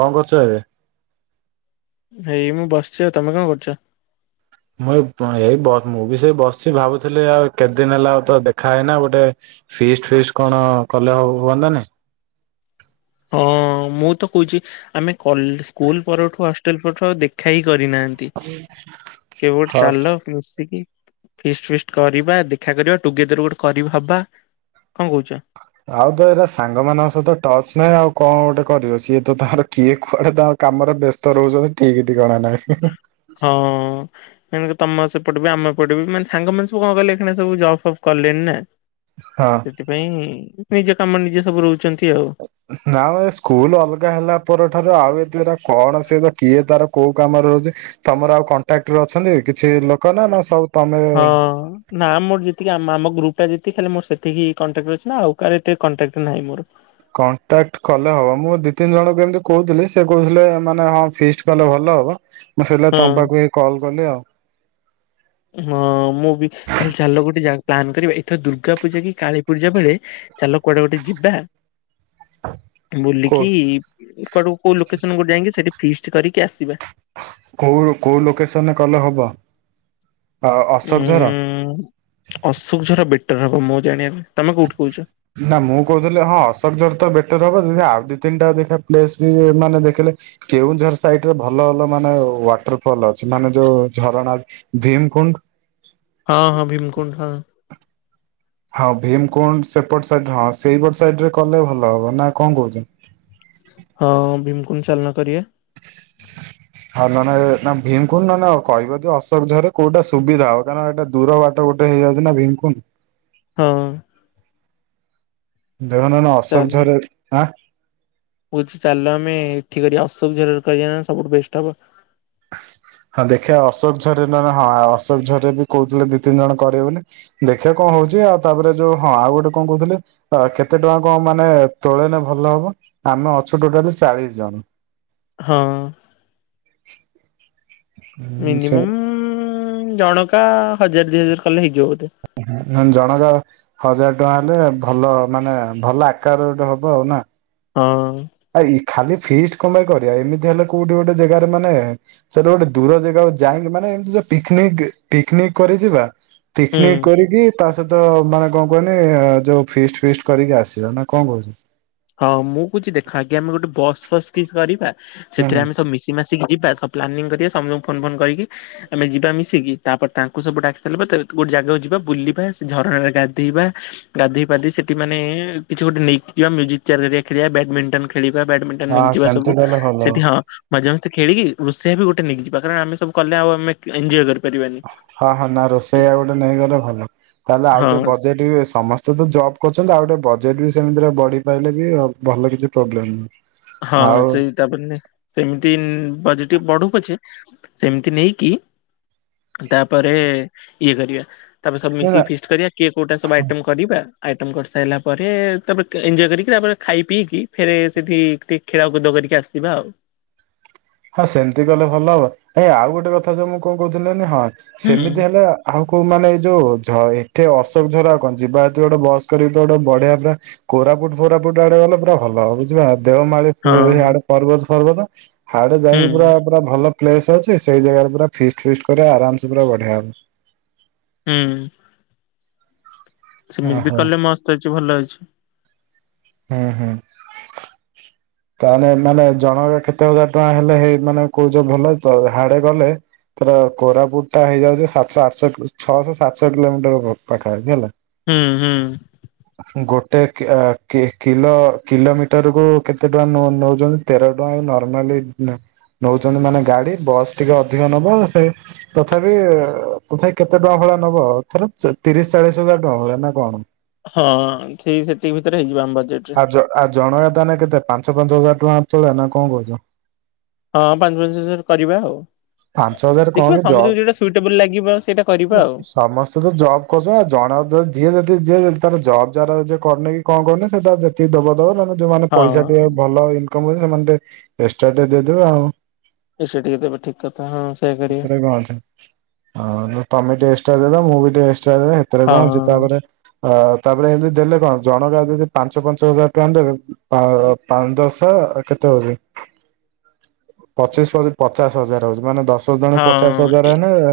କଣ କରୁଛ ଏବେ? ଏଇ ମୁଁ ବସିଛି ଆଉ ତମେ କଣ କରୁଛ? ମୁଇ ଏ ଏଇ ମୁଁ ବି ସେଇ ବସିଛି ଭାବୁଥିଲି ଆଉ କେତେ ଦିନ ହେଲା ଆଉ ତ ଦେଖା ହେଇନା ଗୋଟେ ଫିସି ଫିସି କଣ କଲେ ହୁ ହବ ନାଁ ନାଇଁ? ହଁ ମୁଁ ତ କହୁଛି ଆମେ କଲେ ସ୍କୁଲ ପରଠୁ ହଷ୍ଟେଲ ପରଠୁ ଦେଖା ହିଁ କରିନା। ଟି କେବେ ଗୋଟେ ହଁ ଚାଲ ମିଶିକି ଫିଷ୍ଟି ଫିଷ୍ଟି କରିବା ଦେଖା କରିବା ଟୁଗେଦର ଗୋଟେ କରି ହବା। କଣ କହୁଛ? ଆଉ ତ ଏରା ସାଙ୍ଗମାନଙ୍କ ସହିତ ଟଚ ନାହିଁ ଆଉ କଣ ଗୋଟେ କରିବ ସିଏ ତ ତାହାର କିଏ କୁଆଡେ ତା କାମରେ ବ୍ୟସ୍ତ ରହୁଛ ଠିକ୍ ଠିକଣା ନାହିଁ। ହଁ। ମାନ ତମ ସେ ପଟିବି ଆମେ ପଟେଇ ବି ମାନ ସାଙ୍ଗମାନୋନ ସବୁ କଣ କଲେ ଏ ସବୁ ଜବ୍ଫ୍ କଲେଣି ନା ହଁ। ସେଥିପାଇଁ ନିଜ କାମ ନିଜେ ସବୁ ରହୁଛନ୍ତି ଆଉ, ନାମ ଏ ସ୍କୁଲ ଅଲଗା ହେଲା ପର ଠାରୁ ଆଉ କଣ କିଏ ତାର କୋଉ କାମ ରେ ରହୁଛି ତମର ଆଉ କଣ୍ଟାକ୍ଟରେ ଅଛନ୍ତି କିଛି ଲୋକ ନା ନା ସବୁ ତମେ ହଁ। ନା ମୋର ଯେତିକି ଆମ ଆମ ଗ୍ରୁପ୍ ଟା ଯେତିକି ଖାଲି ମୋ ସେତିକି କଟାକ୍ଟ ରେ ଅଛନ୍ତି ଆଉ କାହାର ଏତେ କଣ୍ଟାକ୍ଟ ନାହିଁ ମୋର। କଣ୍ଟାକ୍ଟ କଲେ ହବ ମୁଁ ଦି ତିନି ଜଣଙ୍କୁ ଏମିତି କହୁଥିଲି ସେ କହୁଥିଲେ ଏ ମାନେ ହଁ ଫିଷ୍ଟ କଲେ ଭଲ ହବ। ମୁଁ ସେଇଲାଗି ହଁ। ତମ ପାଖକୁ ଏଇ କଲ୍ କଲି ଆଉ। ହଁ ମୁଁ ବି ତାହେଲେ ଚାଲ ଗୋଟେ ଜା ପ୍ଲାନ୍ କରିବା ଏଥର ଦୁର୍ଗା ପୂଜା କି କାଳୀ ପୂଜା ବେଳେ ଚାଲ କୁଆଡେ ଗୋଟେ ଯିବା କୋ ବୁଲିକି କୁଆଡୁ କୋଉ ଲୋକେସନ ଯାଇକି ସେଠି ଫିଷ୍ଟି କରିକି ଆସିବା। କୋଉଲୁ କୋଉ ଲୋକେସନରେ କଲେ ହବ। ଆଉ ଅଶୋକଝର ଉଁ ଅଶୋକ ଝର ବେଟର ହବ ମୁଁ ଜାଣିବା ତମେ କୋଉଠି କହୁଛ? ନା ମୁଁ କହୁଥିଲି ହଁ ଅଶୋକ ଝର ତ ବେଟର ହବ ଆଉ ଦି ତିନିଟା ଦେଖ ପେଲେସ ବି ମାନେ ଦେଖିଲେ କେଉଁଝର ସାଇଟ୍ ରେ ଭଲ ଭଲ ମାନେ ୱାଟର ଫଲ୍ ଅଛି ମାନେ ଯୋଉ ଝରଣା। ଭୀମକୁଣ୍ଡ ହଁ ହଁ ଭିମକୁଣ୍ଠ ହ। ହଁ ଭୀମ କଣ୍ଡ ସେପଟ ସାଇ ହଁ ସେଇପଟ ସାଇଡ ରେ କଲେ ଭଲ ହବ ନା କଣ କହୁଛ? ହଁ ଭିମକୁଣ୍ଡ ଚାଲନା କରି ହ ହଉ ନ ନା ଭୀମ ଖୁଣ୍ଡ ନ କିବି ଅଶୋକ ଝରରେ କୋଉଟା ସୁବିଧା ହ କାକ ଏଇଟ ଦୂର ବାଟ। ସେଇଟା ଗୋଟେ ହେଇଯାଉଛି ନାଁ ଭୀମକୁଣ୍ଡ। ହଁ। ଦେହନନ ଅଶୋକ ଚାଲ ଝରଁ କହୁଛି ଚାଲ ଆମେ ଏଠି କରିବା ଅସୁବିଧା ରେ କରିବାନି ସବୁଠୁ ବେଷ୍ଟ୍ ହବ। ହଁ ଦେଖିବା ଅଶୋକ ଝରରେ ନାଁ ନାଁ ହଁ ଅଶୋକ ଝରରେ ବି କହୁଥିଲେ ଦି ତିନି ଜଣ କରିବେ ବୋଲି। ଦେଖିବା କଣ ହଉଛି ଆଉ ତାପରେ ଯୋଉ ହଁ ଆଉ ଗୋଟେ କଣ କହୁଥିଲେ? ତ କେତେ ଟଙ୍କା କଣ ମାନେ ତୁଳନାରେ ଭଲ ହବ ଆମେ ଅଛୁ ଟୋଟାଲି ଚାଳିଶ ଜଣ। ହଁ। ଉଁ ସେ ମିନିମମ୍ ଜଣକା ହଜାର ଦି ହଜାର କଲେ ହେଇଯିବ ବୋଧେ? ହ ଜଣକା ହଜାର ଟଙ୍କା ହେଲେ ଭଲ ମାନେ ଭଲ ଆକାରରେ ଗୋଟେ ହବ ଆଉ ନା? ହଁ। ଇ ଖାଲି ଫିଷ୍ଟ କାଇ କରିବା ଏମିତି ହେଲେ କୋଉଠି ଗୋଟେ ଜାଗାରେ ମାନେ ସେଇଠି ଗୋଟେ ଦୂର ଜାଗାକୁ ଯାଇକି ମାନେ ଏମତି ଯଉ ପିକନିକ୍ ପିକନିକ୍ କରି ଯିବା, ହୁଁ। ପିକନିକ୍ କରିକି ତା ସହିତ ମାନେ କଣ କହନି ଯୋଉ ଫିଷ୍ଟ ଫିଷ୍ଟ କରିକି ଆସିବା ନା କଣ କହୁଛ? ହଁ ମୁଁ କହୁଛି ଦେଖ ଆଗେ ଆମେ ଗୋଟେ ବସ୍ ଫସ୍ କିଛି କରିବା ହୁଁ ହୁଁ। ସେଥିରେ ଆମେ ସବୁ ମିଶ ମିଶି ମାସିକି ଯିବା ସବ ପ୍ଲାନିଙ୍ଗ କରିବା ସମ୍ ଫୋନ ଫୋନ କରିକି, ଆମେ ଯିବା ମିଶିକି ତାପରେ ତାଙ୍କୁ ସବୁ ଡାକି ସାରିଲା ପରେ ଗୋଟେ ଜାଗାକୁ ଯିବା ବୁଲିବା ଝରଣାରେ ଗାଧେଇବା ଗାଧୋଇ ପାଧି ସେଠି ମାନେ କିଛି ଗୋଟେ ନେଇକ ଯିବା ମିଉଜିକ୍ ଚେୟାର କରିବା ଖେଳିବା ବ୍ୟାଡମିଣ୍ଟନ ଖେଳିବା ବ୍ୟାଡମି ସେଟା ନେଇକି ହଁ ଯିବା ସେମିତି ସବୁ କଲେ ଭଲ ସେଠି ହଁ ମଜା ମସ୍ତି ଖେଲିକି ରୋଷେଇଆ ବି ଗୋଟେ ନେଇକିଯିବା କାରଣ ଆମେ ସବୁ କଲେ ଆଉ ଆମେ ଏଞଜୟ କରି ହଁ ହଁ ନା ରୋଷେଇ ଆଉ ଗୋଟେ ନେଇ ଗଲେ ଭଲ ତାହେଲେ ଆଉ ହଁ ଟିକେ ବଜେଟ ବି ସମସ୍ତେ ତ ଜବ୍ କରୁଛନ୍ତି ଆଉ ଗୋଟେ ବଜେଟ୍ ବି ସେମିତିରେ ବଢ଼ିପାରିଲେ ବି ଆଉ ଭଲ କିଛି ପ୍ରୋବ୍ଲେମ୍ ନାହିଁ। ହଁ ସେଇ ତାପରେ ସେମିତି ବଜେଟ୍ ଟିକେ ବଡୁ ପଛେ ସେମିତି ନେଇକି ତାପରେ ଇଏ କରିବା ତାପରେ ସବୁ ନା ନା ମିଶିକି ଫିଷ୍ଟ କରିବା କିଏ କୋଉଟା ଗୋଟେ ସବୁ ଆଇଟମ୍ କରିବା ଆଇଟମ କରିସାରିଲା ପରେ ତାପରେ ଏଜୟ କରିକି ତାପରେ ଖାଇ ପିଇକି ଫେରେ ସେଠି ଟିକେ ଖେଳକୁଦ କରିକି ଆସିବା ଆଉ। ହଁ ସେମିତି କଲେ ଭଲ ହବ ଏଇ ଆଉ ଗୋଟେ କଥା ଯଉ ମୁଁ କଣ କହୁଥିଲିନି ହଁ ହୁଁ ସେମିତି ହେଲେ ଆଉ କୋଉ ମାନେଇ ଯୋଉ ଏଠି ଅଶୋକଝର କଣ ଯିବା ଆସିବା ଗୋଟେ ବସ କରିବ ତ ଗୋଟେ ବଢିଆ ପ୍ଲାନ୍ କୋରାପୁଟ ଫୋରାଫୁଟ ଆଡେ ଗଲେ ପୁରା ଭଲ ହବ ବୁଝିିବା ଦେଓମାଳି ହୁ ହଁ ପର୍ବତ ଫରବତ ହାଡେ ହୁଁ ଯାଇକି ପୁରା ପୁରା ଭଲ ପ୍ଲେସ ଅଛି ସେଇ ଜାଗାରେ ପୁରା ଫିଷ୍ଟ୍ ଫିଷ୍ଟ କରିବା ଆରାମ ସେ ପୁରା ବଢିଆ ହବ। ହୁଁ। ସେମିତି ବି ଓହୋ। କଲେ ମସ୍ତ ଅଛି ଭଲ ଅଛି। ହଁ ହୁଁ। ତା ହେଲେ ଏ ମାନେ ଜଣକା କେତେ ହଜାର ଟଙ୍କା ହେଲେ ହେଇ ମାନେ କହୁଛ ଭଲ ତ ହାଡେ ଗଲେ ତର କୋରାପୁଟ ଟା ହେଇଯାଉଛି ସାତଶହ ଆଠ ଛଅଶହ ସାତଶହ କିଲୋମିଟର ପାଖାପାଖି ହେଲା। ହୁଁ ହୁଁ। ଗୋଟେ କେ କି କିଲୋ କିଲୋମିଟର କୁ କେତେ ଟଙ୍କା ନଉ ନଉଛନ୍ତି? ତେର ଟଙ୍କା ଏଇ ନର୍ମାଲି ନଉଛନ୍ତି, ମାନେ ଗାଡି ବସ୍ ଟିକେ ଅଧିକ ନବ। ସେ ତଥାପି ତଥାପି କେତେ ଟଙ୍କା ଭଳିଆ ନବ, ଥର ତିରିଶ ଚାଳିଶ ହଜାର ଟଙ୍କା ଭଳିଆ ନା କଣ? ହଁ ଠିକ୍ ସେତିକି ଭିତରେ ହେଇଯିବ ଆମ ବଜେଟ୍। ଜ ଆ ଜଣକା ତାହେଲେ କେତେ, ପାଞ୍ଚ ପାଞ୍ଚ ହଜାର ଟଙ୍କା [unintelligible] ନା କଣ କହୁଛ? ହଁ ପାଞ୍ଚ ପାଞ୍ଚ ହଜାର କରିବା ଆଉ। ପାଞ୍ଚ ହଜାର କଣ ଦେଖିବା କି ଜ ସମସ୍ତଙ୍କୁ ଯୋଉଟା ସୁଇଟେବଲ୍ ଲାଗିବ, ସେଇଟା କରିବା ଆଉ। ସମସ୍ତେ ତ ଜବ୍ କରୁଛନ୍ତି ଆଉ, ଜଣ ଯିଏ ଯଦି ଯିଏ ଯ ତାର ଜବ୍ ଯାର ଯିଏ କରନେଇ କି କଣ କରୁନେଇ ସେ ତାର ଯେତିକି ଦବ ଦବ, ନହେଲେ ଯୋଉମାନେ ପଇସା ହଁ ଟିକେ ଭଲ ଇନକମ୍, [unintelligible] ସେମାନେ ଟିକେ ଏକ୍ସଟ୍ରା ଟିକେ ଦେଇଦେବେ ଆଉ। ଏ ସେତିକି ଦେବେ ଠିକ୍। [unintelligible] ହଁ ସେ [unintelligible] ସେଥିରେ କଣ ଅଛି, ନହେଲେ ତମେ ଟିକେ ଏକ୍ସଟ୍ରା ଦେଇଦବ ମୁଁ ବି ଟିକେ ଏକ୍ସଟ୍ରା ଦେଇଦେବି। ସିତେରେ କଣ ଅଛି, ହଁ ତାପରେ ଅ ତାପରେ ଏମିତି ଦେଲେ କଣ ଜଣଗା ଯଦି ପାଞ୍ଚ ପାଞ୍ଚ ହଜାର ଟଙ୍କା ଦେବେ ପା ପାଞ୍ଚ ଦଶ କେତେ ହଉଛି, ପଚିଶ ପଚିଶ ପଚାଶ ହଜାର ହଉଛି ମାନେ ଦଶ ଜଣଙ୍କୁ ପଚାଶ ହଁ ହଜାର ଏ ହେଲେ,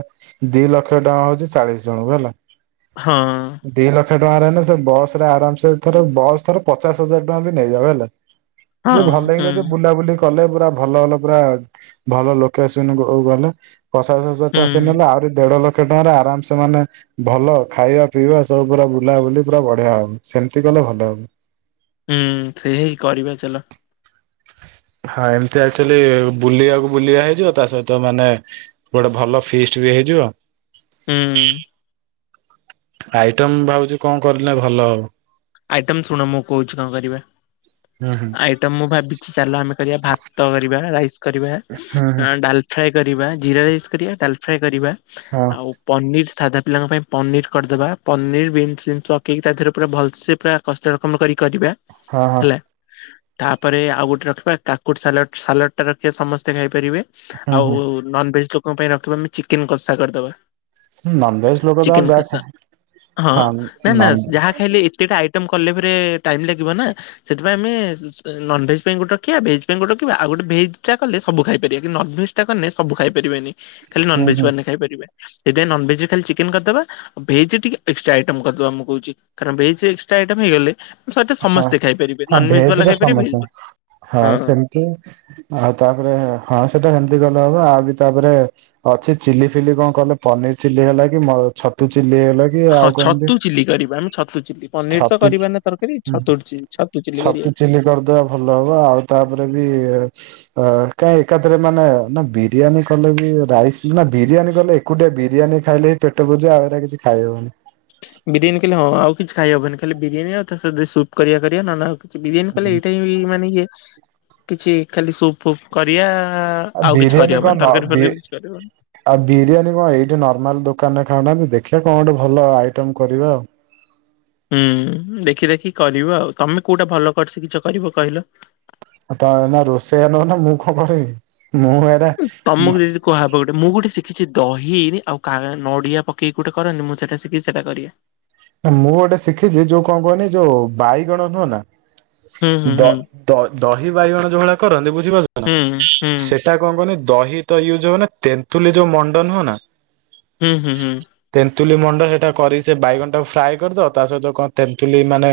ଦି ଲକ୍ଷ ଟଙ୍କା ହଉଛି ଚାଳିଶ ଜଣଙ୍କୁ ହେଲା। ହଁ। ଦି ଲକ୍ଷ ଟଙ୍କାରେ ହେଲେ ସେ ବସ୍ ରେ ଆରାମ ସେ, ଧର ବସ୍ ଧର ପଚାଶ ହଜାର ଟଙ୍କା ବି ନେଇଯାଉ ହେଲା। ହଁ ସେ ଭଲକି ହୁଁ ଯଦି ବୁଲାବୁଲି କଲେ ପୁରା ଭଲ ଭଲ ପୁରା ଭଲ ଲୋ କେସନ୍ କୁ ଗଲ, ପଚାଶ ହଜାର ହୁଁ ଟଙ୍କା ସେ ନେଲେ। ଆହୁରି ଦେଢ ଲକ୍ଷ ଟଙ୍କାରେ ଆରାମସେ ମାନେ ଭଲ ଖାଇବା ପିଇବା ସବୁ ପୁରା ବୁଲାବୁଲି ପୁରା ବଢିଆ ହବ, ସେମିତି କଲେ ଭଲ ହବ। ହୁଁ ସେୟା ହିଁ କରିବା ଚାଲ। ହଁ ଏମିତି ଆକ୍ଚୁଲି ବୁଲିବାକୁ ବୁଲିବା ହେଇଯିବ, ତା ସହିତ ମାନେ ଗୋଟେ ଭଲ ଫିଷ୍ଟ ବି ହେଇଯିବ। ହୁଁ। ଆଇଟମ୍ ଭାବୁଛି କଣ କରିଲେ ଭଲ ହବ? ଆଇଟମ୍, ଶୁଣ ମୁଁ କହୁଛି କଣ କରିବା? ହୁଁ- ହୁଁ। ଆଇଟମ୍ ମୁଁ ଭାବିଛି, ଚାଲ ଆମେ କରିବା ଭାତ କରିବା, ରାଇସ୍ କରିବା, ହୁଁ ହୁଁ ଡାଲ ଫ୍ରାଏ କରିବା, ଜିରା ରାଇସ୍ କରିବା, ଡାଲ ଫ୍ରାଏ କରିବା, ହଁ ଆଉ ପନିର୍ ସାଧା ପିଲାଙ୍କ ପାଇଁ ପନିର୍ କରିଦେବା, ପନିର୍ ବିନ୍ସ ଫିନ୍ସ ପକେଇକି ତାଦେହରେ ପୁରା ଭଲସେ ପୁରା କଷରକମ କରି କରିବା ହଁ ହଁ ହେଲା। ତାପରେ ଆଉ ଗୋଟେ ରଖିବା କାକୁଡ ସାଲଟ୍, ସାଲଟ୍ ଟା ରଖିବା ସମସ୍ତେ ଖାଇପାରିବେ। ଆଉ ହୁଁ ନନ୍ ଭେଜ୍ ଲୋକଙ୍କ ପାଇଁ ରଖିବା ଆମେ ଚିକେନ୍ କଷା କରିଦବା। ହୁଁ ନନଭେଜ ଲୋକ ତ ଚିକେନ ଯାହା ଖା କଷା, ହଁ- ନା- ନା ନନ୍ ଯାହା ଖାଇଲେ ଏତେଟା ଆଇ ଟମ୍ କଲେ ଫେରେ ଟାଇମ୍ ଲାଗିବ ନା। ସେଥିପାଇଁ ଆମେ ନନଭେଜ୍ ପାଇଁ ଗୋଟ ରଖିବା, ଭେଜ ପାଇଁ ଗୋଟ ରଖିବା। ଆଉ ଗୋଟେ ଭେଜ୍ ଟା କଲେ ସବୁ ଖାଇପାରିବା ନନଭେଜ୍ ଟା କଲେ ସବୁ ଖାଇପାରିବେନି, ଖାଲି ହୁଁ ନନଭେଜ୍ ହୁଁ ମାନେ ଖାଇପାରିବେ। ସେଇଥିପାଇଁ ନନଭେଜ୍ ରେ ଖାଲି ଚିକେନ୍ କରିଦବା। ଭେଜ୍ ରେ ଟିକେ ଏକ୍ସ୍ ଟ୍ରା ଆଇଟମ୍ କରିଦବା ମୁଁ କହୁଛି, କାରଣ ଭେଜ୍ ରେ ଟା ଆଇଟମ୍ ହେଇଗଲେ ସେଇଟା ହଁ ସମସ୍ତେ ଖାଇପାରିବେ, ହଁ ନନ୍ଭେଜ ଭେଜ ବାଲା ରେ ଖାଇପାରିବେ ଭେଜ ସମସ୍ୟା ବାଲା ହଁ। [unintelligible] ଆଉ ତାପରେ ହଁ ସେଟା ସେମିତି କଲେ ହବ, ଆଉ ବି ତାପରେ ଅଛି ଚିଲି ଫିଲି କଣ କଲେ, ପନିର ଚିଲି ହେଇଗଲା କି, ଛତୁ ଚିଲି ହେଲା କି ହଁ ଆଉ କଣ ଏମିତି ଛତୁ ଚିଲି କରିବା, ଆମେ ଛତୁ ଚିଲି। ପନିର୍ ତ କରିବା ନା ତରକାରୀ। ହୁଁ ଛତୁ ଚିଲି ଚିଲି କରିବା। ଛତୁ ଚିଲି କରିଦବା ଭଲ ହବ, ଆଉ ତାପରେ ବି ଅ କାଇଁ ଏକାଥରେ ମାନେ ନା ବିରିୟାନୀ କଲେ ବି, ରାଇସ୍ ନା ବିରିୟାନୀ କଲେ ଏ ଏକୁଟିଆ ବିରିୟାନୀ ଖାଇଲେ ବି ପେଟ ପୁରିଯିବ, ଆଉ ସେଗୁରା କିଛି ଖାଇହବନି। ବିରିୟାନୀ ଖାଇଲେ ହଁ ଆଉ କିଛି ଖାଇହବନି, ଖାଲି ବିରିୟାନୀ ଆଉ ତା ସହିତ ସୁପ୍ କରିଆ କରିଆ ନହେଲେ ଆଉ ସେ ବିରିୟାନୀ କଲେ ଏଇଟା ହି ମାନେ ଇଏ, କିଛି ଖାଲି ସୁପ୍ ଫୁପ୍ କରିଆ ଆଉ କିଛି ବିରିୟାନୀ କଣ କରିହବନି, ନ ତରକାରୀ ବି ଫରକାରୀ କିଛି କରିହବନି। ଆଉ ବିରିୟାନୀ କଣ ଏଇଠି ନର୍ମାଲ ଦୋକାନରେ ଖାଉନାହାନ୍ତି, ଦେଖିବା କଣ ଗୋଟେ ଭଲ ଆଇଟମ କରିବା ଆଉ। ହୁଁ ଦେଖି ଦେଖି କରିବା ଆଉ, ତମେ କୋଉଟା ଭଲ କରି ଶିଖିଛ କରିବ କହିଲ। ଆଉ ତା ନା ରୋଷେଇଆ ନବ ନା ମୁଁ କଣ କରିବି। ଏରା ତମକୁ ଏଇଯୋଉ କୁହାହବ ଗୋଟେ, ମୁଁ ଗୋଟେ ଶିଖିଛି ଦହି ଆଉ ନଡିଆ ପକେଇି ଗୋଟେ କରନ୍ତି ମୁଁ ସେଇଟା ଶିଖିଛି ସେଟା କରିବା। ନା ମୁଁ ଗୋଟେ ଶିଖିଛି ଯୋଉ କଣ କୁହନି ଯୋଉ ବାଇଗଣ ନୁହଁ ନା ହୁଁ ହୁଁ ଦ ହୁଁ ଦ ଦହି ବାଇଗଣ ଯୋଉ ଭଳିଆ କରନ୍ତି ବୁଝିପାରୁଛ ନା, ହୁଁ ସେ ହୁଁ ସେଟା କଣ କହନି ଦହି ତ ୟୁଜ ହୁଏନା ତେନ୍ତୁଲି ଯୋଉ ମଣ୍ଡ ନୁହଁ ନା। ହୁଁ ହୁଁ ହୁଁ। ତେନ୍ତୁଲି ମଣ୍ଡ ସେଇଟା କରି ସେ ବାଇଗଣ ଟାକୁ ଫ୍ରାଏ କରିଦବ, ତା ସହିତ କଣ ତେନ୍ତୁଲି ମାନେ।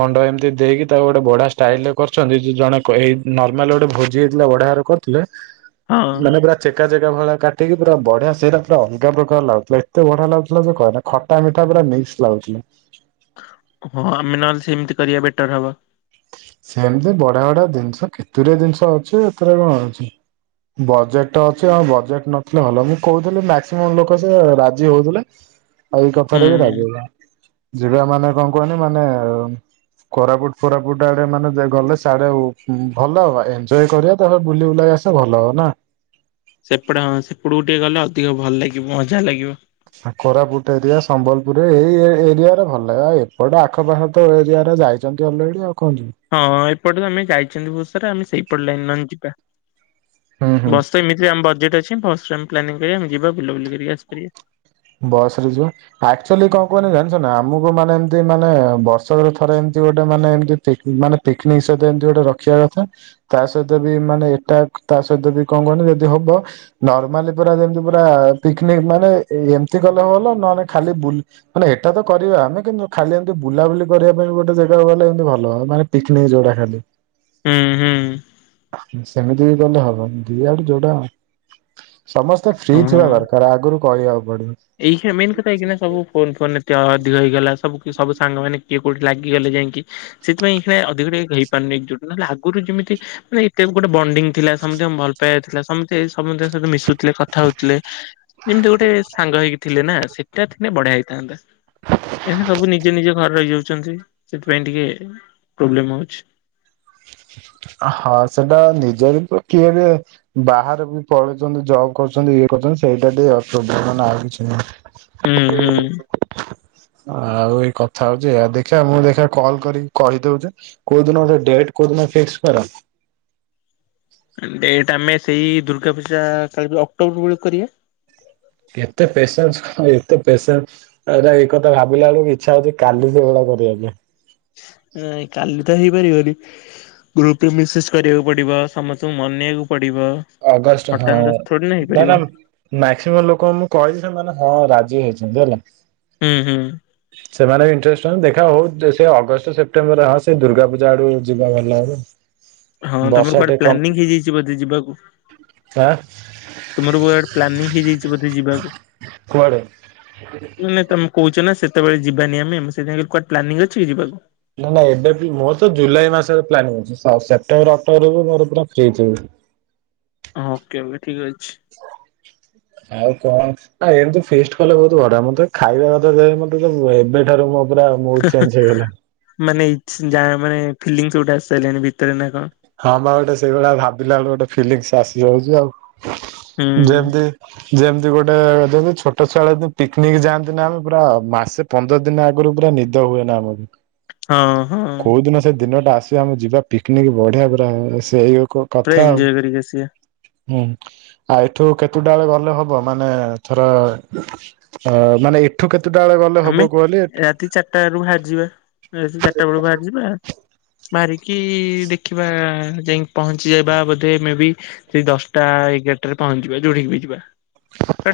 ମଣ୍ଡ ଏମିତି ଦେଇକି ତାକୁ ଗୋଟେ ବଢିଆ ଷ୍ଟାଇଲ୍ ରେ କରୁଛନ୍ତି ଜଣେ ଏଇ ନର୍ମାଲ ଗୋଟେ ଭୋ। ଭୋଜି ହେଇଥିଲା ବଢିଆ ଭାବରେ କରିଥିବେ। [inaudible] ମାନେ ପୁରା ଚେକା ଚେକା ଭଳିଆ କାଟିକି ପୁରା ବଢିଆ ସେଇଟା ପୁରା ଅଲଗା ପ୍ରକାର ଲାଗୁଥିଲା ଏତେ ବଢିଆ ଲାଗୁଥିଲା କହନା। ଖଟା ମିଠା ପୁରା ମିକ୍ସ ଲାଗୁଥିଲା। ହଁ ଆମେ ନହେଲେ ସେମିତି କରିବା ବେଟର ହବ। ସେମିତି ବଢା ବଢା ଜିନିଷ କେତୁରେ ଜିନିଷ ଅଛି, ଏଥିରେ କଣ ଅଛି? ବଜେଟ ଅଛି ଆ ବଜେଟ ନଥିଲେ ଭଲ, ମୁଁ କହୁଥିଲି ମାକ୍ସିମମ୍ ଲୋକ ସେ ରାଜି ହଉଥିଲେ। [inaudible] ଆଉ ଏଇ କଥାରେ ବି ହୁଁ ରାଜିହେଲା, ଯିବା ମାନେ କଣ କୁହନି ମାନେ କୋରାପୁଟ କୋରାପୁଟ ଆଡ଼େ ମାନେ ଗଲେ ସେଆଡ଼େ ଭଲ ଏଞ୍ଜୟ କରିବା ତାପରେ ବୁଲି ବୁଲାକି ଆସିବ ଭଲ ହବ ନା। ସେପଟେ ହଁ ସେପଟକୁ ଟିକେ ଗଲେ ଅଧିକ ଭଲ ଲାଗିବ, ମଜା ଲାଗିବ। ଆ କୋରାପୁଟ ଏରିଆ ସମ୍ବଲପୁର ଏଇ ଏରିଆରେ ଭଲ ଲାଗେ ଆଉ ଏପଟ ଆଖପାଖ ତ ଏରିଆ ରେ ଯାଇ ଚନ୍ତି ଅଲରେଡି ଆଉ କଣ ଯିବେ? ହଁ ଏପଟେ ତ ଆମେ ଯାଇଛନ୍ତି ବହୁତ ସାରା ଆମେ ସେଇପଟେ ଲାଇନ୍ ନହନେ ଯିବା, ହୁଁ ହୁଁ ବସ୍ ତ ଏମିତି ଆମ ବଜେଟ୍ ଅଛି, ପର୍ସଫ୍ରେମ୍ ପ୍ଲାନିଂରେ ଆମେ ଯିବା ବୁଲା ବୁଲି କରିକି ଆସିପାରିବା। ବସ୍ ରେ ଯିବା। ଆକ୍ଚୁଆଲି କଣ କୁହନି ଜାଣିଛ ନା ଆମକୁ ମାନେ ଏମିତି ମାନେ ବର୍ଷରେ ଥରେ ଏମିତି ଗୋଟେ ମାନେ ଏମତି ଠିକ୍ ମାନେ ପିକ୍ନିକ ସହିତ ଏମିତି ଗୋଟେ ରଖିବା କଥା। ତା ସହିତ ବି ମାନେ ଏଟା ତା ସହିତ ବି କଣ କହନି ଯଦି ହବ ନର୍ମାଲି ପୁରା ଯେମତି ପୁରା ପିକନିକ୍ ମାନେ ଏମିତି ଗଲେ ଭଲ, ନହନେ ଖାଲି ବୁଲି ମାନେ ଏଇଟା ତ କରିବା, ଆମେ କିନ୍ତୁ ଖାଲି ଏମିତି ବୁଲାବୁଲି କରିବା ପାଇଁ ଗୋଟେ ଜାଗାକୁ ଗଲେ ଏମି ଭଲ, ମାନେ ପିକ୍ନିକ ଯୋଉଟା ଖାଲି। ହୁଁ ହୁଁ। ସେମିତି ବି କଲେ ହବନି, ଦି ଆଡୁ ଯୋଉଟା ସମସ୍ତେ ଫ୍ରି ଥିବା ଦରକାର, ଆଗରୁ କହିବାକୁ ପଡିବ। ଏଇଖିନା ମେନ୍ କଥା ହେଇକିନା ସବୁ ଫୋନ୍ ଫୋନ୍ ଏତେ ଅଧିକ ହେଇଗଲା, ସବୁ ସବୁ ସାଙ୍ଗ ମାନେ କିଏ କୋଉଠି ଲାଗିଗଲେ ଯାଇକି ସେଥିପାଇଁ ଏହିକିନା ଅଧିକ ଟିକେ ହେଇପାରୁନି ଏକ୍ଜୁଟ୍ ନଲେ ଆଗରୁ ଯେମିତି ମାନେ ଏ ଟାଇମ୍ ଗୋଟେ ବଣ୍ଡିଙ୍ଗ ଥିଲା ସମତିଙ୍କ ଭଲ ପାଇବା ଥିଲା ସମସ୍ତେ ସମସ୍ତେଙ୍କ ସହିତ ମିଶୁ ଥିଲେ କଥା ହଉଥିଲେ ଯେମିତି ଗୋଟେ ସାଙ୍ଗ ହେଇକି ଥିଲେ ନା ସେଟା ଥିନେ ବଢିଆ ହେଇଥାନ୍ତା। ଏନା ସବୁ ନିଜେ ନିଜ ଘରେ ରହିଯାଉଛନ୍ତି, ସେଥିପାଇଁ ଟିକେ ପ୍ରୋବ୍ଲେମ ହଉଛି। ହଁ ସେଟା ନିଜର କିଏରେ ବାହାରେ ବି ପଳେଇଛନ୍ତି ଜବ୍ କରୁଛନ୍ତି, ଇଏ କରୁଛନ୍ତି ସେଇଟା ଅସୁବିଧା, ନହେନେ ଆଉ କିଛି ନାହିଁ। ହୁଁ [inaudible] ସେ [inaudible] ହୁଁ ଆଉ ଏଇ କଥା ହଉଚି ଏଆ ଦେଖିବା ମୁଁ ଦେଖିବା କଲ୍ କରିକି କହିଦଉଛି କୋଉ ଦିନ ଗୋଟେ ଡେଟ୍ କୋଉଦିନ ଫିକ୍ସ କର? ଡେଟ୍ ଆମେ ସେଇ ଦୁର୍ଗା ପୂଜା କାଲି ଅକ୍ଟୋବର ବେଳକୁ କରିବା। ଏତେ ପେସେନ୍ସ ଆଉ ଏତେ ପେସେନ୍ସ ଆରେ ଏଇ କଥା ଭାବିଲା ବେଳକୁ ଇଛା ହଉଛି କାଲି ସେଇଭଳିଆ କରିବା ପାଇଁ। ନାଇ କାଲି ତ ହେଇପାରିବନି। ଗ୍ରୁପ ରେ ମେସେଜ କରିବାକୁ ପଡିବ, ସମସ୍ତଙ୍କୁ ମନେଇବାକୁ ପଡିବ। ଅଗଷ୍ଟ ହଁ। ହଠାତ୍ ଦସ୍ତ ଥୋଡି ନା ହେଇପାରିବ ଦେନ୍ ଆମେ ମ୍ୟାକ୍ସିମମ୍ ଲୋକ ମୁଁ କହିଛିି ସେମାନେ ହଁ ରାଜି ହେଇଛନ୍ତି ହେଲା। ହୁଁ, ହୁଁ, ସେମାନେ ବି ଇଣ୍ଟରେଷ୍ଟ ଦେଖା ହଉ ସେ ଅଗଷ୍ଟ ସେପ୍ଟେମ୍ବରରେ ହଁ ସେ ଦୁର୍ଗା ପୂଜା ଆଡୁ ଯିବା ଭଲ ହବ। ହଁ ତମର ବର୍ଷା କୁଆଡେ ଟିକେ କମ୍ ପ୍ଲାନିଂ ହେଇଯାଇଛି ବୋଧେ ଯିବାକୁ? ଆଁ ତୁମର ବୁଆଡେ ପ୍ଲାନିଂ ହେଇଯାଇଛି ବୋଧେ ଯିବାକୁ? [inaudible] ମାନେ ତମେ କହୁଛ ନା ସେତେବେଳେ ଯିବାନି ଆମେ ମୁଁ ସେଥିପାଇଁ କହିଲ କୁଆଡେ ପ୍ଲାନିଂ ଅଛି ଯିବାକୁ। ନାଁ ନା ଏବେ ବି ମୋର ତ ଜୁଲାଇ ମାସରେ ପ୍ଲାନିଂ ଅଛି, ସ ସେପ୍ଟେମ୍ବର ଅକ୍ଟୋବରକୁ ମୋର ପୁରା ଫ୍ରି ଥିବି। ଓକେ ଏବେ ଠିକ୍ ଅଛି। ଆଉ କଣ? ଆ ଏମିତି ଫିଷ୍ଟ୍ କଲେ ବହୁତ ବଢିଆ ମତେ ଖାଇବା କଥା ଯେ ମତେ ଏବେଠାରୁ ମୋ ପୁରା ମୁଡ ଚେଞ୍ଜ ହେଇଗଲା। [inaudible] ମାନେ ଇଛ୍ ଯା ମାନେ ଫିଲିଙ୍ଗସ୍ ଗୋଟେ ଆସି ସାଇଲାଣି ଭିତରେ ନା କଣ? ହଁ ପା ଗୋଟେ ସେଇଭଳିଆ ଭାବିଲା ବେଳକୁ ଗୋଟେ ଫିଲଙ୍ଗସ୍ ଆସି ଯାଉଛି ଆଉ ହୁଁ। ଯେମିତି ଯେମିତି ଗୋଟେ ଜେମତି ଛୋଟ ଛୁଆ ବେଳେ ଜେମତି ପିକନିକ ଯାଆନ୍ତି ନା ଆମେ ପୁରା ମାସେ ପନ୍ଦର ଦିନ ଆଗରୁ ପୁରା ନିଦ ହୁଏ ନା ଆମକୁ। ହଁ ହଁ କୋଉ ଦିନ ସେ ଦିନଟା ଆସିବ ଆମେ ଯିବା ପିକନିକ ବଢିଆ ପୁରା ସେଇକୁ ପୁରା କଥା ଆଉ ଏଞ୍ଜୟ କରିକି ଆସିବା। ହୁଁ ଆଉ ଏଠୁ କେତେଟା ବେଳେ ଗଲେ ହବ ମାନେ ଥର ଅ ମାନେ ଏ ଠୁ କେତଟା ବେଳେ ଗଲ୍ ଆମେ ରାତି ଚାରିଟା ରୁ ବାହାରିଯିବା ରାତି ଚାରିଟା ବେଳୁ ବାହାରିଯିବା ମାରିକି ଦେଖିବା ଯାଇଙ୍କି ପହଞ୍ଚି ଯିବା ବୋଧେ ମେ ବି ସେଇ ଦଶଟା ଏଗାରଟା ରେ ପହଞ୍ଚିଯିବ ଯୋଉଠିକି ବି ଯିବା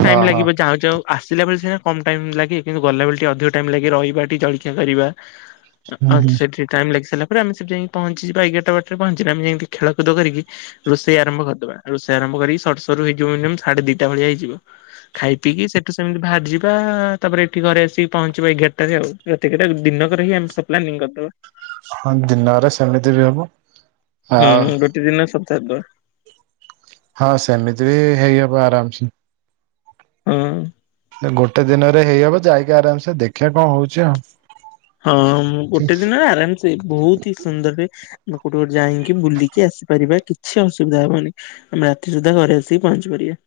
ହଁ ଟାଇମ ହଁ ଲାଗିବ ଯାଉ ଯାଉ ଆସିଲା ବେଳେ ସିନା କମ ଟାଇମ ଲାଗେ କିନ୍ତୁ ଗଲାବେଳେ ଟିକେ ଅଧିକ ଟାଇମ୍ ଲାଗେ ରହିବା ଟିକେ ଜଳଖିଆ କରିବା ହୁଁ ଆଉ ହୁଁ ସେଠି ଟାଇମ୍ ଲାଗି ସାଇଲା ପରେ ଆମେ ସେଠ ଯାଇଙ୍କୀ ପହଞ୍ଚି ଯିବା ଏଗାରଟା ବାଟାରେ ପହଞ୍ଚିବା ଆମେ ଯେମିତି ଖେଳକୁଦ କରିକି ରୋଷେଇ ଆରମ୍ଭ କରିଦବା ରୋଷେଇ ଆରମ୍ଭ କରି ସରୁ ସରୁ ହେଇଯିବ ମିନିମମ୍ ସାଢେ ଦିଟା ଭଳିଆ ହେଇଯିବ ଖାଇ ପିଇକି ସେଠୁ ସେମିତି ବାହାରିଯିବା ତାପରେ ଏଠି ଘରେ ଆସି ପହଞ୍ଚିବା ଏଗାରଟାରେ ଆଉ ରାତି ଏଗାରଟା ଦିନକରେ ହିଁ ଆମେ ସବୁ ପ୍ଲାନିଙ୍ଗ କରିଦବା ହଁ ଦିନରେ ସେମିତି ବି ହବ ହୁଁ ଆଉ ଗୋଟେ ଦିନ ସପ୍ତାଏ ପଏ ହଁ ସେମିତି ବି ହେଇ ହବ ଆରାମସେ ହଁ ଗୋଟେ ଦିନରେ ହେଇ ହବ ଯାଇକି ଆରାମସେ ଦେଖିଆ କଅ ହଉଛି ଆଉ ହଁ ମୁଁ ଗୋଟେ ଦିନ ଆରାମସେ ବହୁତି ସୁନ୍ଦରରେ ଲୋକଟ ଯାଇକି ବୁଲିକି ଆସିପାରିବା କିଛି ଅସୁବିଧା ହବନି ଆମେ ରାତି ସୁଦ୍ଧା ଘରେ ଆସିିକି ପହଞ୍ଚିପାରିବା